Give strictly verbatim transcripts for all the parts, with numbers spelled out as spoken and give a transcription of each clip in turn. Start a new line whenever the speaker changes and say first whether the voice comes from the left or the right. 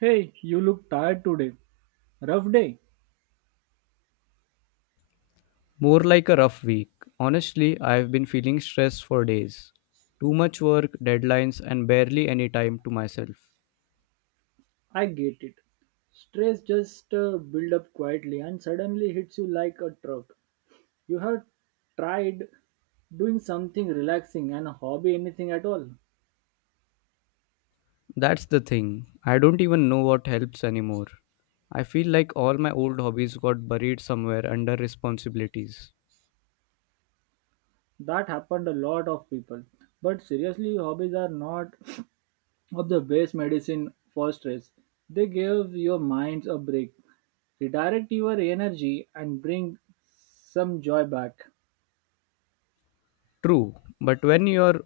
right: Hey, you look tired today. Rough day.
left: More like a rough week. Honestly, I've been feeling stressed for days. Too much work, deadlines, and barely any time to myself.
right: I get it. Stress just uh, build up quietly and suddenly hits you like a truck. You have tried doing something relaxing and a hobby anything at all.
left: That's the thing. I don't even know what helps anymore. I feel like all my old hobbies got buried somewhere under responsibilities.
right: That happened a lot of people. But seriously, hobbies are not of the best medicine for stress. They give your minds a break, redirect your energy and bring some joy back.
left: True, but when you're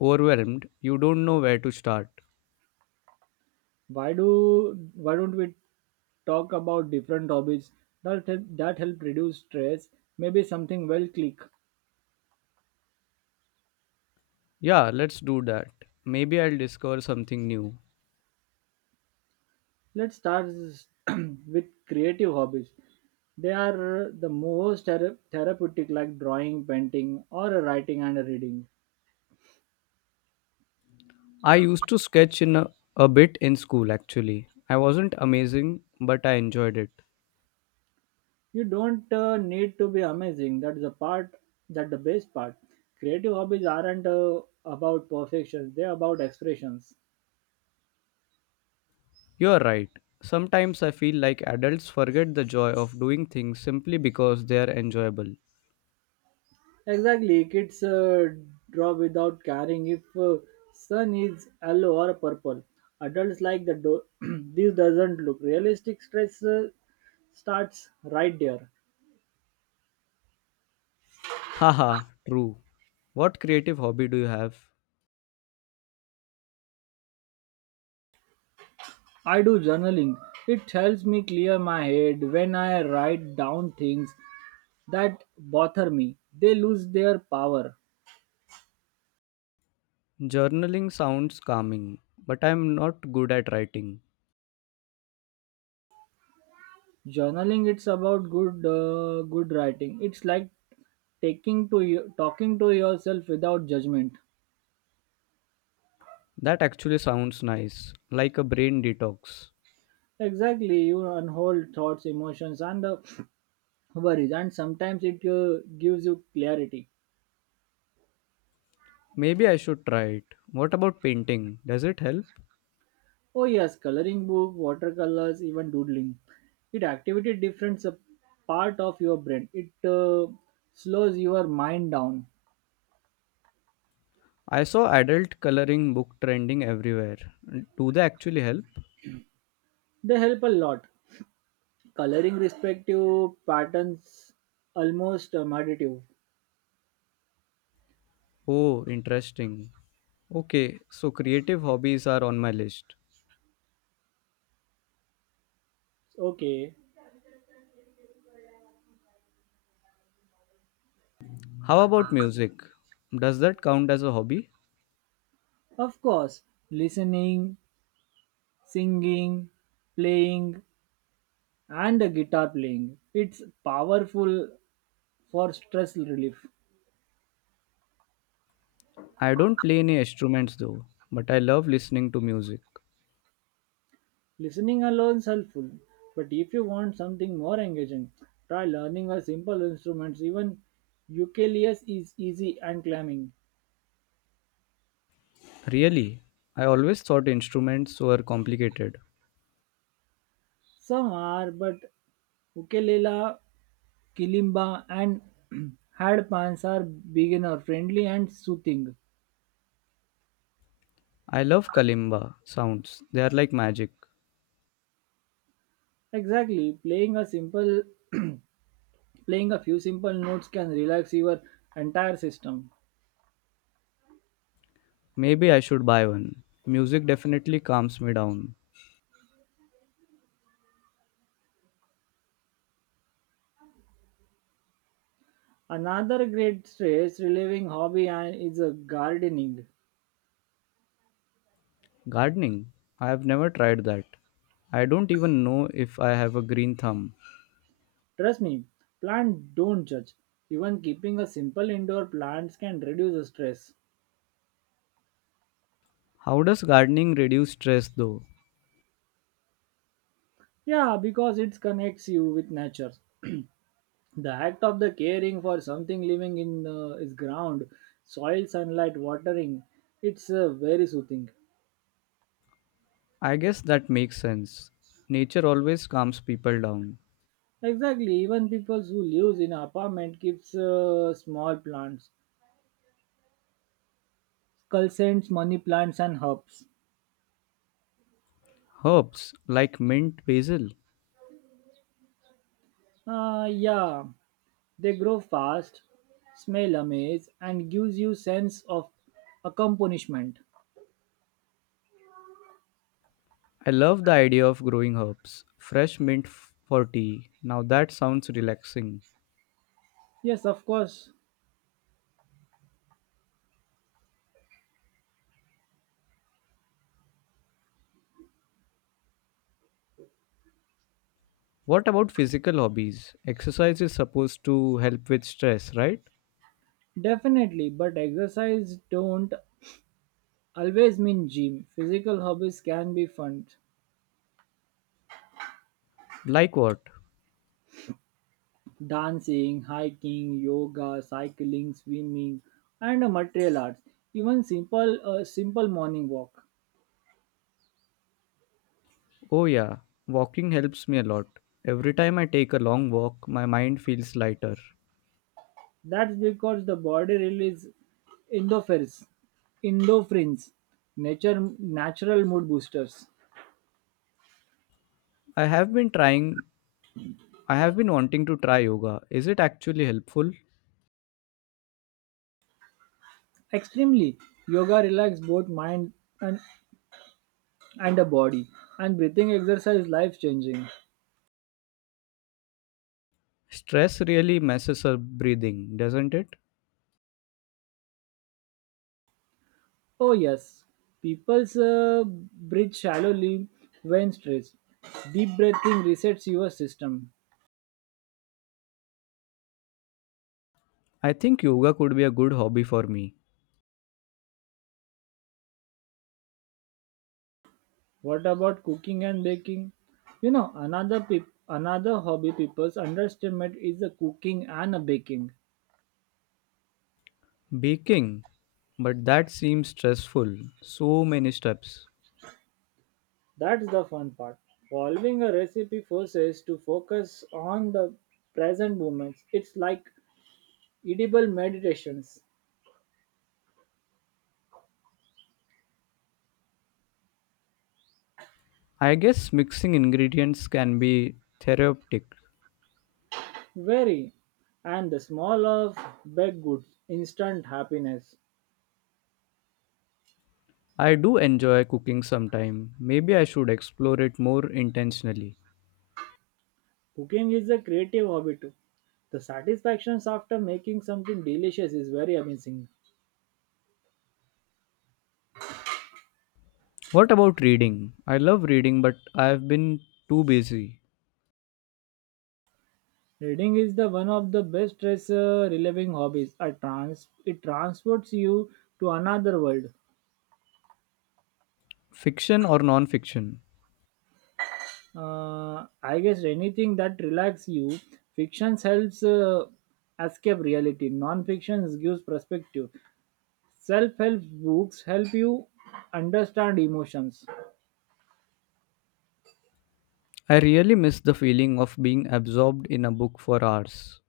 left: overwhelmed, you don't know where to start.
right: why do why don't we talk about different hobbies that help, that help reduce stress maybe something well click
left: Yeah, let's do that. Maybe I'll discover something new.
right: let's start s- with creative hobbies they are the most thera- therapeutic like drawing painting or writing and reading
left: I used to sketch in a, a bit in school actually. I wasn't amazing, but I enjoyed it.
right: you don't uh, need to be amazing that is the part that the best part creative hobbies aren't uh, about perfection they're about expressions.
left: You're right. Sometimes I feel like adults forget the joy of doing things simply because they are enjoyable.
right: Exactly, kids uh, draw without caring if uh, sun is yellow or purple. Adults like the do- this doesn't look realistic. Stress uh, starts right there.
left: Haha, true. What creative hobby do you have?
right: I do journaling. It helps me clear my head when I write down things that bother me. They lose their power.
left: Journaling sounds calming, but I'm not good at writing.
right: Journaling it's about good uh, good writing. It's like taking to you- talking to yourself without judgment.
left: That actually sounds nice, like a brain detox.
right: Exactly, you unhold thoughts, emotions, and uh, worries, and sometimes it uh, gives you clarity.
left: Maybe I should try it. What about painting? Does it help?
right: Oh, yes, coloring book, watercolors, even doodling. It activity different uh, part of your brain. It uh, slows your mind down.
left: I saw adult coloring book trending everywhere. Do they actually help?
right: They help a lot. Coloring respective patterns almost uh, meditative.
left: Oh, interesting. Okay, so creative hobbies are on my list.
right: Okay,
left: How about music? Does that count as a hobby?
right: of course, listening, singing, playing, and the guitar playing. It's powerful for stress relief.
left: I don't play any instruments though, but I love listening to music.
right: Listening alone is helpful, but if you want something more engaging, try learning a simple instrument. Even ukulele is easy and climbing.
left: Really? I always thought instruments were complicated.
right: Some are, but ukulele, kilimba, and hadpans are beginner friendly and soothing.
left: I love kalimba sounds, they are like magic.
right: Exactly, playing a simple playing a few simple notes can relax your entire system.
left: Maybe I should buy one. Music definitely calms me down.
right: Another great stress relieving hobby and- is uh, gardening.
left: Gardening? I have never tried that. I don't even know if I have a green thumb.
right: Trust me, plants don't judge. Even keeping a simple indoor plants can reduce the stress.
left: How does gardening reduce stress though?
right: Yeah, because it connects you with nature. The act of the caring for something living in uh, its ground, soil, sunlight, watering, it's uh, very soothing.
left: I guess that makes sense. Nature always calms people down.
right: Exactly, even people who lives in apartment keeps uh, small plants, culsents, money plants and herbs.
left: Herbs like mint basil.
right: Uh, yeah, they grow fast, smell amaze, and gives you sense of accomplishment.
left: I love the idea of growing herbs. Fresh mint f- for tea. Now that sounds relaxing.
right: Yes, of course,
left: What about physical hobbies? Exercise is supposed to help with stress, right?
right: definitely. But exercise don't always mean gym. Physical hobbies can be fun:
left: Like what?
right: dancing, hiking, yoga, cycling, swimming, and uh, material arts. Even simple, uh, simple morning walk.
left: Oh, yeah, walking helps me a lot. Every time I take a long walk, my mind feels lighter.
right: That's because the body releases endorphins, endorphins, nature, natural mood boosters.
left: I have been trying, I have been wanting to try yoga. Is it actually helpful?
right: Extremely, yoga relaxes both mind and, and the body, and breathing exercise life changing.
left: Stress really messes up breathing, doesn't it?
right: Oh, yes, people's uh, breathe shallowly when stressed. Deep breathing resets your system.
left: I think yoga could be a good hobby for me.
right: What about cooking and baking? You know, another peop another hobby people's underestimate is the cooking and the baking.
left: Baking, but that seems stressful. So many steps.
right: That's the fun part. Following a recipe forces to focus on the present moments. It's like edible meditations.
left: I guess mixing ingredients can be therapeutic.
right: Very. And the small of baked goods, instant happiness.
left: I do enjoy cooking sometime. Maybe I should explore it more intentionally.
right: Cooking is a creative hobby too. The satisfactions after making something delicious is very amazing.
left: What about reading? I love reading, but I've been too busy.
right: Reading is the one of the best stress uh, relieving hobbies. I trans- it transports you to another world.
left: Fiction or non fiction?
right: Uh, I guess anything that relaxes you, fiction helps uh, escape reality. Non-fiction gives perspective. Self-help books help you understand emotions.
left: I really miss the feeling of being absorbed in a book for hours.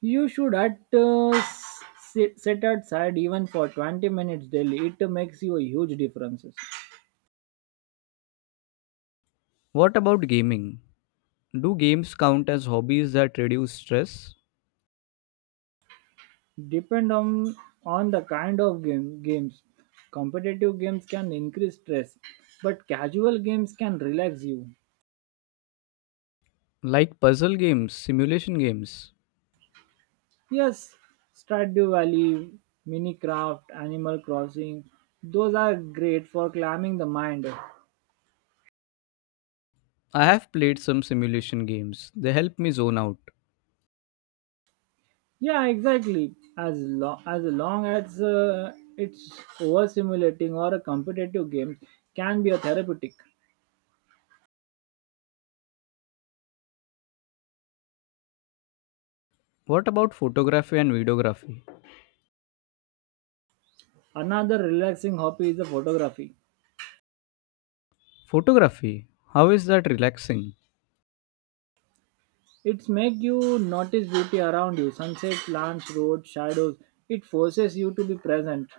right: You should at uh, s- sit, sit outside even for twenty minutes daily. It makes you a huge differences.
left: What about gaming? Do games count as hobbies that reduce stress?
right: Depend on on the kind of game games. Competitive games can increase stress, but casual games can relax you.
left: Like puzzle games, simulation games?
right: Yes, Stardew Valley, Minecraft, Animal Crossing, those are great for calming the mind.
left: I have played some simulation games. They help me zone out.
right: Yeah, exactly. As long as long as uh, it's overstimulating or a competitive game can be a therapeutic.
left: What about photography and videography?
right: Another relaxing hobby is a photography.
left: Photography, how is that relaxing?
right: It's make you notice beauty around you, sunset, plants, roads, shadows. It forces you to be present.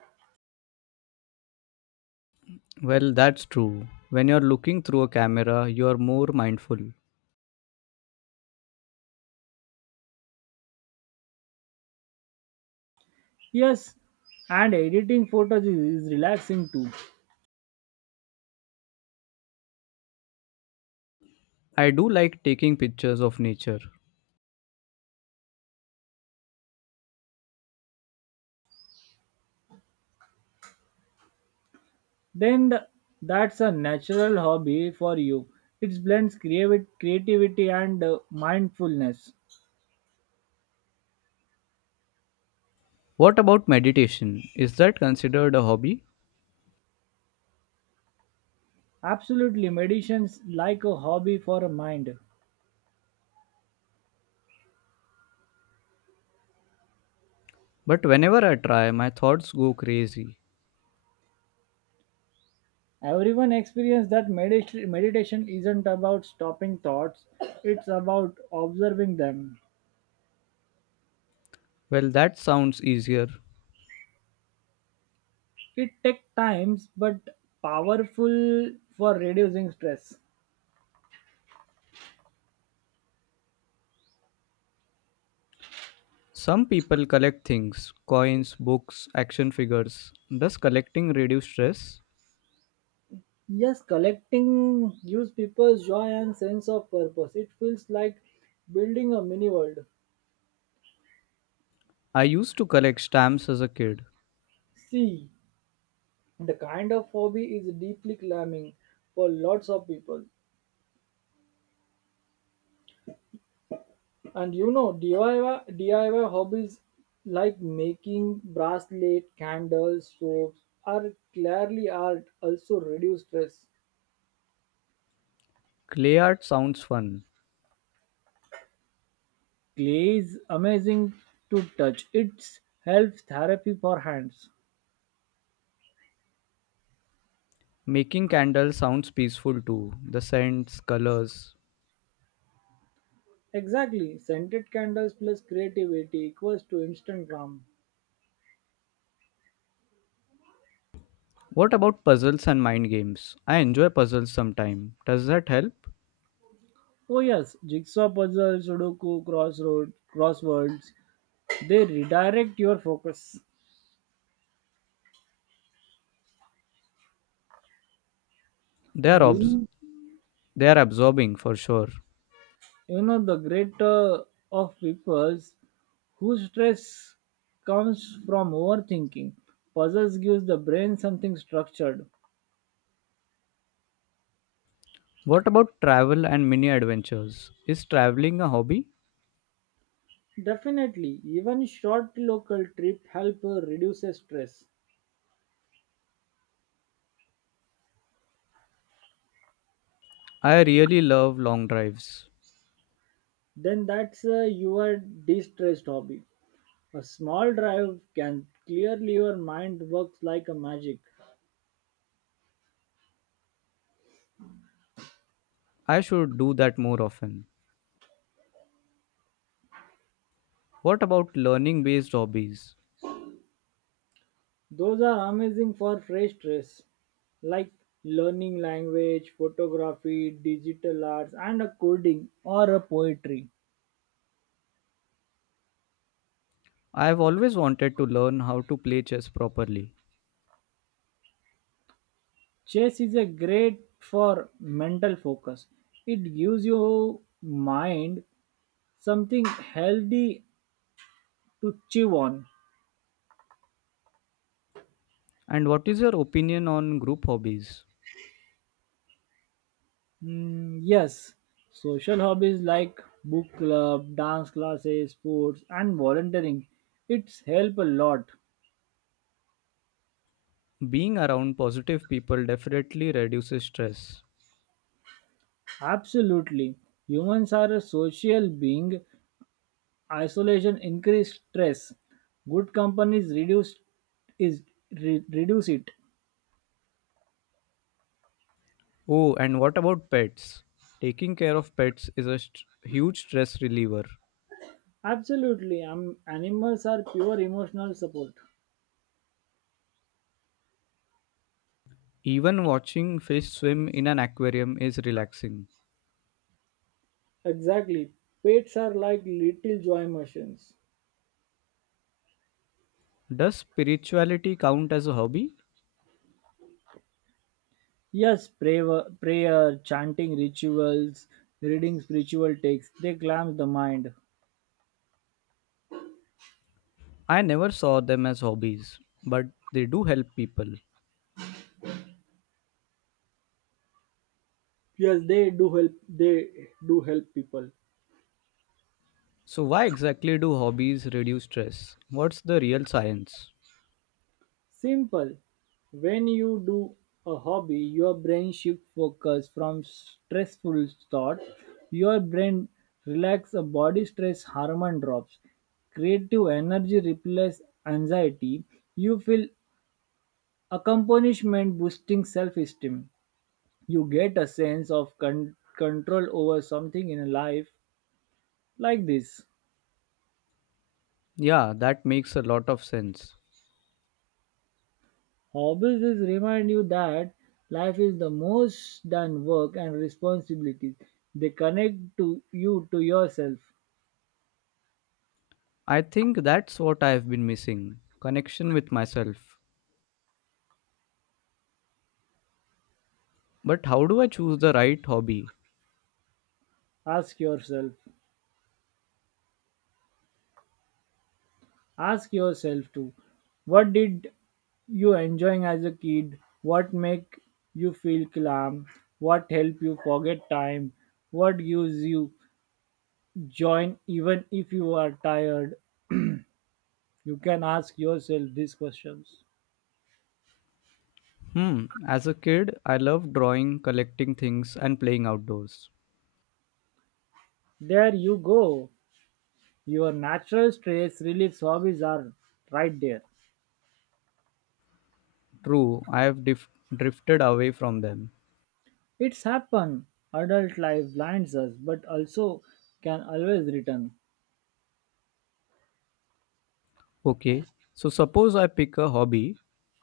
left: Well, that's true. When you're looking through a camera, you're more mindful.
right: Yes, and editing photos is, is relaxing too.
left: I do like taking pictures of nature.
right: Then th- that's a natural hobby for you. It blends creavi- creativity and uh, mindfulness.
left: What about meditation? Is that considered a hobby?
right: Absolutely, meditation's like a hobby for a mind.
left: But whenever I try, my thoughts go crazy.
right: Everyone experience that medit- meditation isn't about stopping thoughts, it's about observing them.
left: Well, that sounds easier.
right: It takes times but powerful for reducing stress.
left: Some people collect things coins, books, action figures. Does collecting reduce stress?
right: Yes, collecting gives people joy and sense of purpose. It feels like building a mini world.
left: I used to collect stamps as a kid.
right: See, the kind of hobby is deeply climbing for lots of people. And you know, DIY, D I Y hobbies like making bracelet, candles, soaps are clearly art, also reduce stress.
left: Clay art sounds fun.
right: Clay is amazing to touch. It's helps therapy for hands.
left: Making candles sounds peaceful too. The scents, colors.
right: Exactly, scented candles plus creativity equals to instant calm.
left: What about puzzles and mind games? I enjoy puzzles sometime. Does that help?
right: Oh yes, jigsaw puzzles, sudoku, crossroad, crosswords. They redirect your focus.
left: They are
right: And
left: obs-
right: you,
left: they are absorbing for sure.
right: you know the greater of peoples whose stress comes from overthinking. Puzzles gives the brain something structured.
left: What about travel and mini adventures? Is traveling a hobby?
right: Definitely, even short local trip help uh, reduce stress.
left: I really love long drives.
right: Then that's uh, your de-stressed hobby. A small drive can clearly your mind works like a magic.
left: I should do that more often. What about learning based hobbies?
right: Those are amazing for fresh stress, like learning language, photography, digital arts, and a coding or a poetry.
left: I have always wanted to learn how to play chess properly.
right: Chess is a great for mental focus. It gives your mind something healthy to chew on.
left: And what is your opinion on group hobbies?
right: Mm, yes, social hobbies like book club, dance classes, sports, and volunteering. It's help a lot.
left: Being around positive people definitely reduces stress.
right: Absolutely. Humans are a social being. Isolation increase stress. Good companies reduce is re- reduce it.
left: Oh, and what about pets? Taking care of pets is a st- huge stress reliever.
right: Absolutely, um, animals are pure emotional support.
left: Even watching fish swim in an aquarium is relaxing.
right: Exactly. Pets are like little joy machines.
left: Does spirituality count as a hobby?
right: Yes, prayer, prayer, chanting rituals, reading spiritual texts, they calm the mind.
left: I never saw them as hobbies, but they do help people.
right: Yes, they do help. They do help people.
left: So, why exactly do hobbies reduce stress? What's the real science?
right: Simple. When you do a hobby, your brain shifts focus from stressful thought. Your brain relax a body stress hormone drops. Creative energy replaces anxiety. You feel accomplishment boosting self-esteem. You get a sense of con- control over something in life like this.
left: Yeah, that makes a lot of sense.
right: Hobbies is remind you that life is the most than work and responsibilities. They connect to you to yourself.
left: I think that's what I've been missing connection with myself. But how do I choose the right hobby?
right: Ask yourself. Ask yourself too. What did you enjoying as a kid? What make you feel calm? What help you forget time? What gives you joy even if you are tired? You can ask yourself these questions.
left: Hmm, as a kid, I loved drawing, collecting things, and playing outdoors.
right: There you go. Your natural stress relief hobbies are right there.
left: True, I have dif- drifted away from them.
right: It's happen. Adult life blinds us, but also can always return.
left: Okay, so suppose I pick a hobby,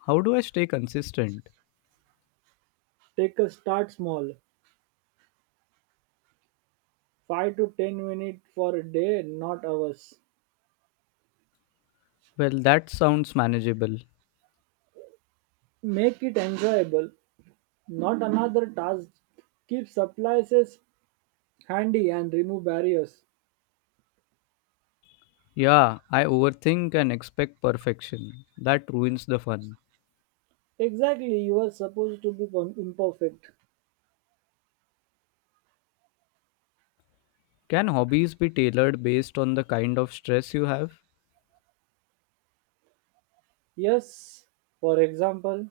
left: how do I stay consistent?
right: Take a start small, five to ten minutes for a day, not hours.
left: Well, that sounds manageable.
right: Make it enjoyable, not another task. Keep supplies handy and remove barriers.
left: Yeah, I overthink and expect perfection. That ruins the fun.
right: Exactly, you are supposed to be imperfect.
left: Can hobbies be tailored based on the kind of stress you have?
right: Yes, for example,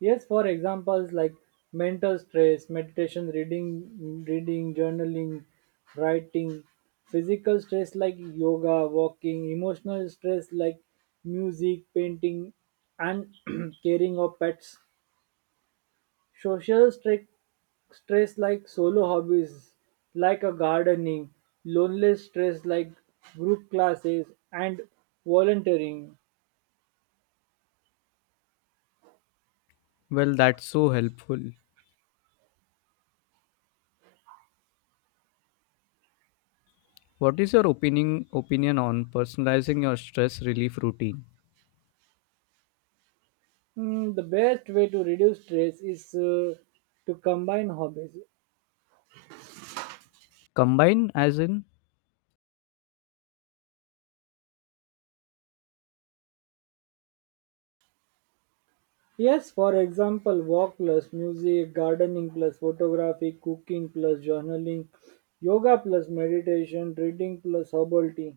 right: Yes, for examples like mental stress, meditation, reading, reading, journaling, writing, physical stress like yoga, walking, emotional stress like music, painting, and caring of pets, social stress, stress like solo hobbies like a gardening, lonely stress like group classes and volunteering.
left: Well, that's so helpful. What is your opinion opinion on personalizing your stress relief routine?
right: Mm, the best way to reduce stress is uh, to combine hobbies.
left: Combine as in
right: Yes, for example, walk plus music, gardening plus photography, cooking plus journaling, yoga plus meditation, reading plus herbal tea.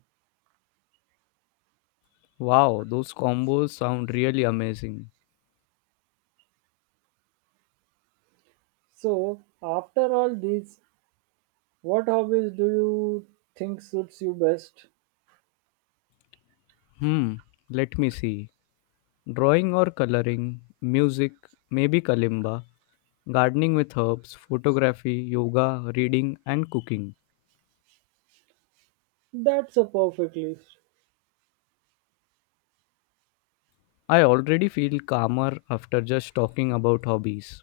left: wow, those combos sound really amazing.
right: So, after all these, what hobbies do you think suits you best?
left: Hmm, let me see. Drawing or coloring, music, maybe kalimba, gardening with herbs, photography, yoga, reading and cooking.
right: That's a perfect list.
left: I already feel calmer after just talking about hobbies.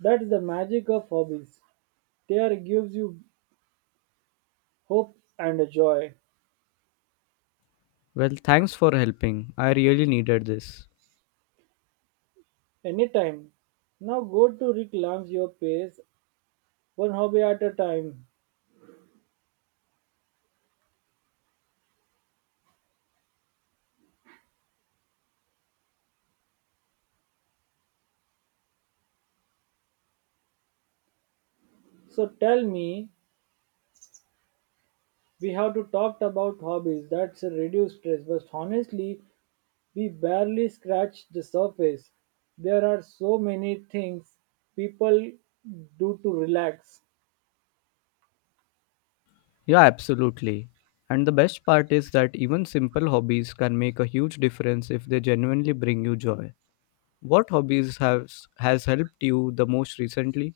right: That's the magic of hobbies. They are gives you hope and a joy
left: Well, thanks for helping. I really needed this.
right: anytime. Now go to reclaim your pace one hobby at a time. So tell me, we have to talked about hobbies that's a reduced stress, but honestly, we barely scratch the surface. There are so many things people do to relax.
left: Yeah, absolutely. And the best part is that even simple hobbies can make a huge difference if they genuinely bring you joy. What hobbies has has helped you the most recently?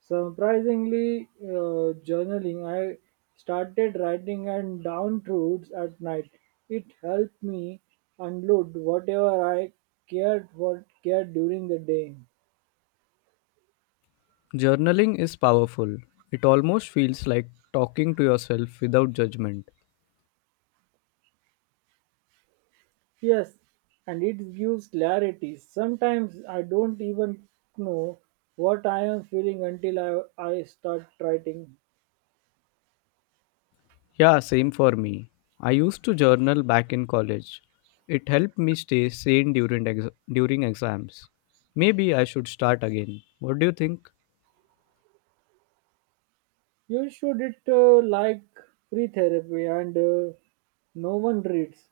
right: Surprisingly, uh, journaling. I started writing and down truths at night. It helped me unload whatever I cared what cared during the day.
left: Journaling is powerful. It almost feels like talking to yourself without judgment.
right: Yes, and it gives clarity. Sometimes I don't even know what I am feeling until I, I start writing.
left: Yeah, same for me. I used to journal back in college. It helped me stay sane during ex- during exams. Maybe I should start again. What do you think?
right: You should it uh, like free therapy and uh, no one reads.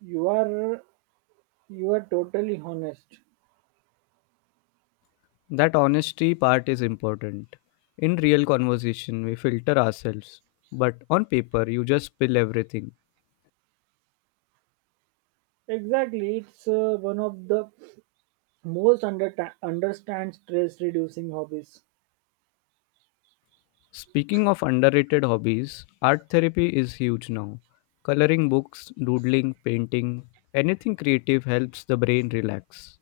right: You are you are totally honest.
left: That honesty part is important. In real conversation, we filter ourselves, but on paper, you just spill everything.
right: Exactly, it's uh, one of the most under understand stress reducing hobbies.
left: Speaking of underrated hobbies, art therapy is huge now. Coloring books, doodling, painting, anything creative helps the brain relax.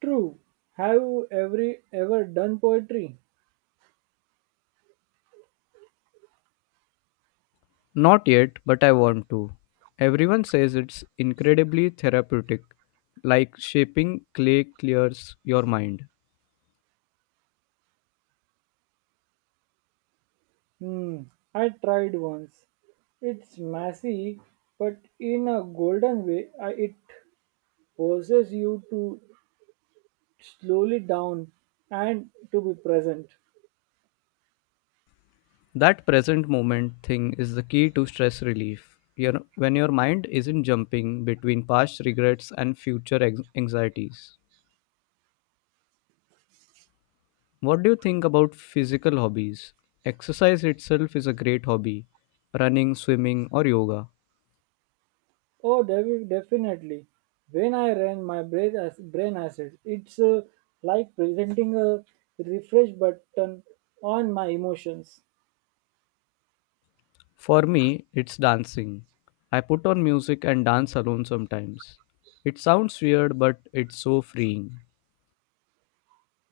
right: True. Have you every ever done poetry?
left: Not yet, but I want to. Everyone says it's incredibly therapeutic, like shaping clay clears your mind.
right: Hmm, I tried once. It's messy, but in a golden way, I, it forces you to slowly down and to be present.
left: That present moment thing is the key to stress relief. You know, when your mind isn't jumping between past regrets and future ex- anxieties. What do you think about physical hobbies? Exercise itself is a great hobby running, swimming, or yoga.
right: Oh, David, definitely. When I ran my brain, as, brain acid, it's uh, like presenting a refresh button on my emotions.
left: For me, it's dancing. I put on music and dance alone sometimes. It sounds weird, but it's so freeing.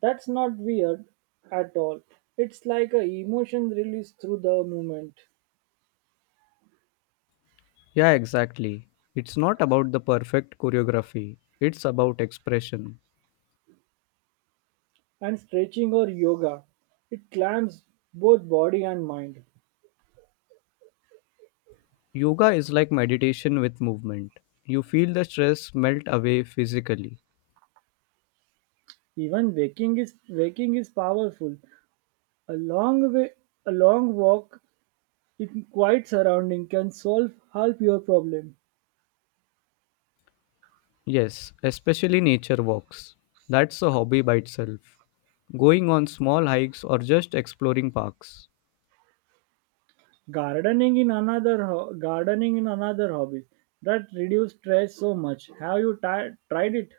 right: That's not weird at all. It's like a emotion release through the movement.
left: Yeah, exactly. It's not about the perfect choreography, it's about expression.
right: And stretching or yoga. It calms both body and mind.
left: Yoga is like meditation with movement. You feel the stress melt away physically.
right: Even waking is waking is powerful. A long way, a long walk in quiet surrounding can solve half your problem.
left: Yes, especially nature walks. That's a hobby by itself. Going on small hikes or just exploring parks.
right: Gardening in another ho- gardening in another hobby that reduce stress so much. Have you ti- tried it?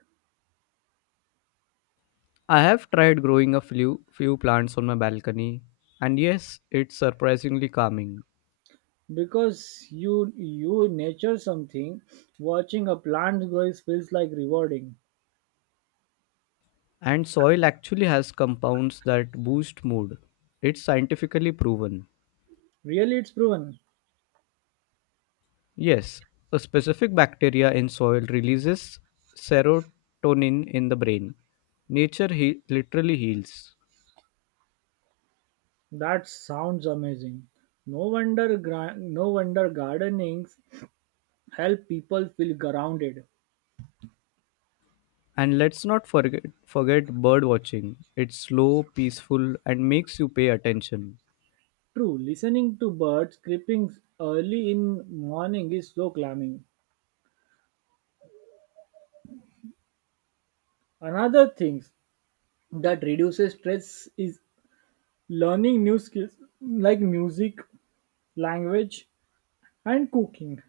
left: I have tried growing a few, few plants on my balcony, and yes, it's surprisingly calming.
right: Because you you nature something, watching a plant grow is- feels like rewarding.
left: And soil actually has compounds that boost mood. It's scientifically proven.
right: Really, it's proven.
left: Yes, a specific bacteria in soil releases serotonin in the brain. Nature he- literally heals.
right: That sounds amazing. No wonder gra- no wonder gardenings help people feel grounded.
left: And let's not forget, forget bird watching. It's slow, peaceful, and makes you pay attention.
right: True, listening to birds creeping early in morning is so calming. Another thing that reduces stress is learning new skills like music, language and cooking.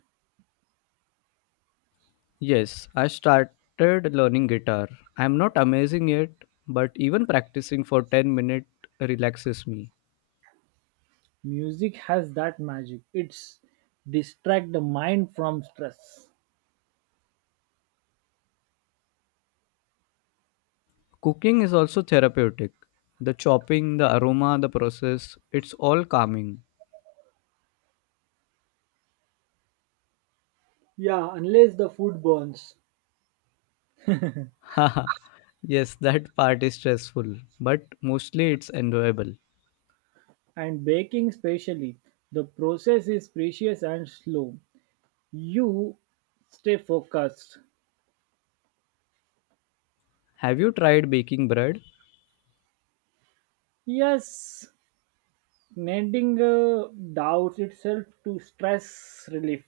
left: Yes, I started learning guitar. I'm not amazing yet, but even practicing for ten minutes relaxes me.
right: Music has that magic. It's distract the mind from stress.
left: Cooking is also therapeutic. The chopping, the aroma, the process, it's all calming.
right: Yeah, unless the food burns.
left: Haha, Yes, that part is stressful, but mostly it's enjoyable.
right: And baking specially the process is precious and slow you stay focused.
left: Have you tried baking bread?
right: Yes, mending uh, doubt itself to stress relief.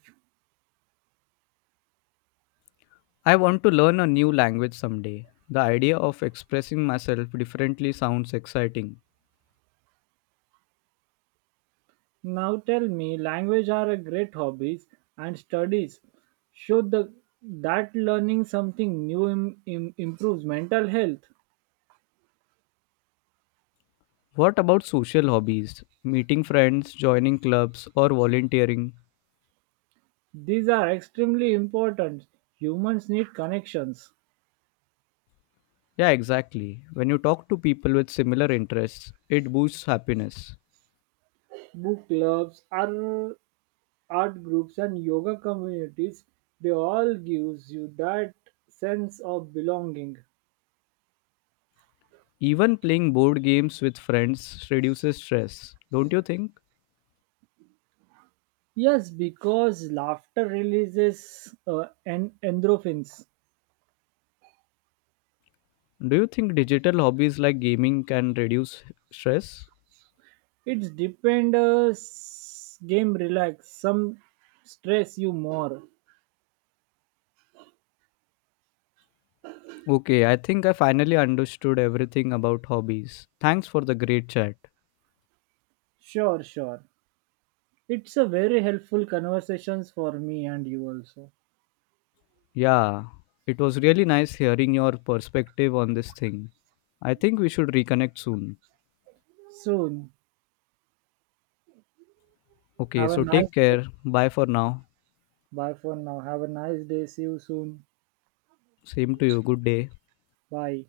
left: I want to learn a new language someday. The idea of expressing myself differently sounds exciting.
right: Now tell me language are a great hobbies and studies show the that learning something new im- im- improves mental health.
left: What about social hobbies? Meeting friends, joining clubs, or volunteering?
right: These are extremely important humans need connections.
left: Yeah, exactly. When you talk to people with similar interests, it boosts happiness.
right: Book clubs are art groups and yoga communities they all gives you that sense of belonging.
left: Even playing board games with friends reduces stress, don't you think?
right: Yes, because laughter releases uh, and endorphins.
left: Do you think digital hobbies like gaming can reduce stress?
right: It's depend uh, s- game relax some stress you more.
left: Okay, I think I finally understood everything about hobbies. Thanks for the great chat.
right: Sure, sure, it's a very helpful conversations for me and you also.
left: Yeah, it was really nice hearing your perspective on this thing. I think we should reconnect soon.
right: Soon.
left: Okay,
right: Have a
left: so
right: nice
left: take
right: day.
left: care. Bye for now.
right: Bye for now, have a nice day, see you soon.
left: Same to you. Good day.
right: Bye.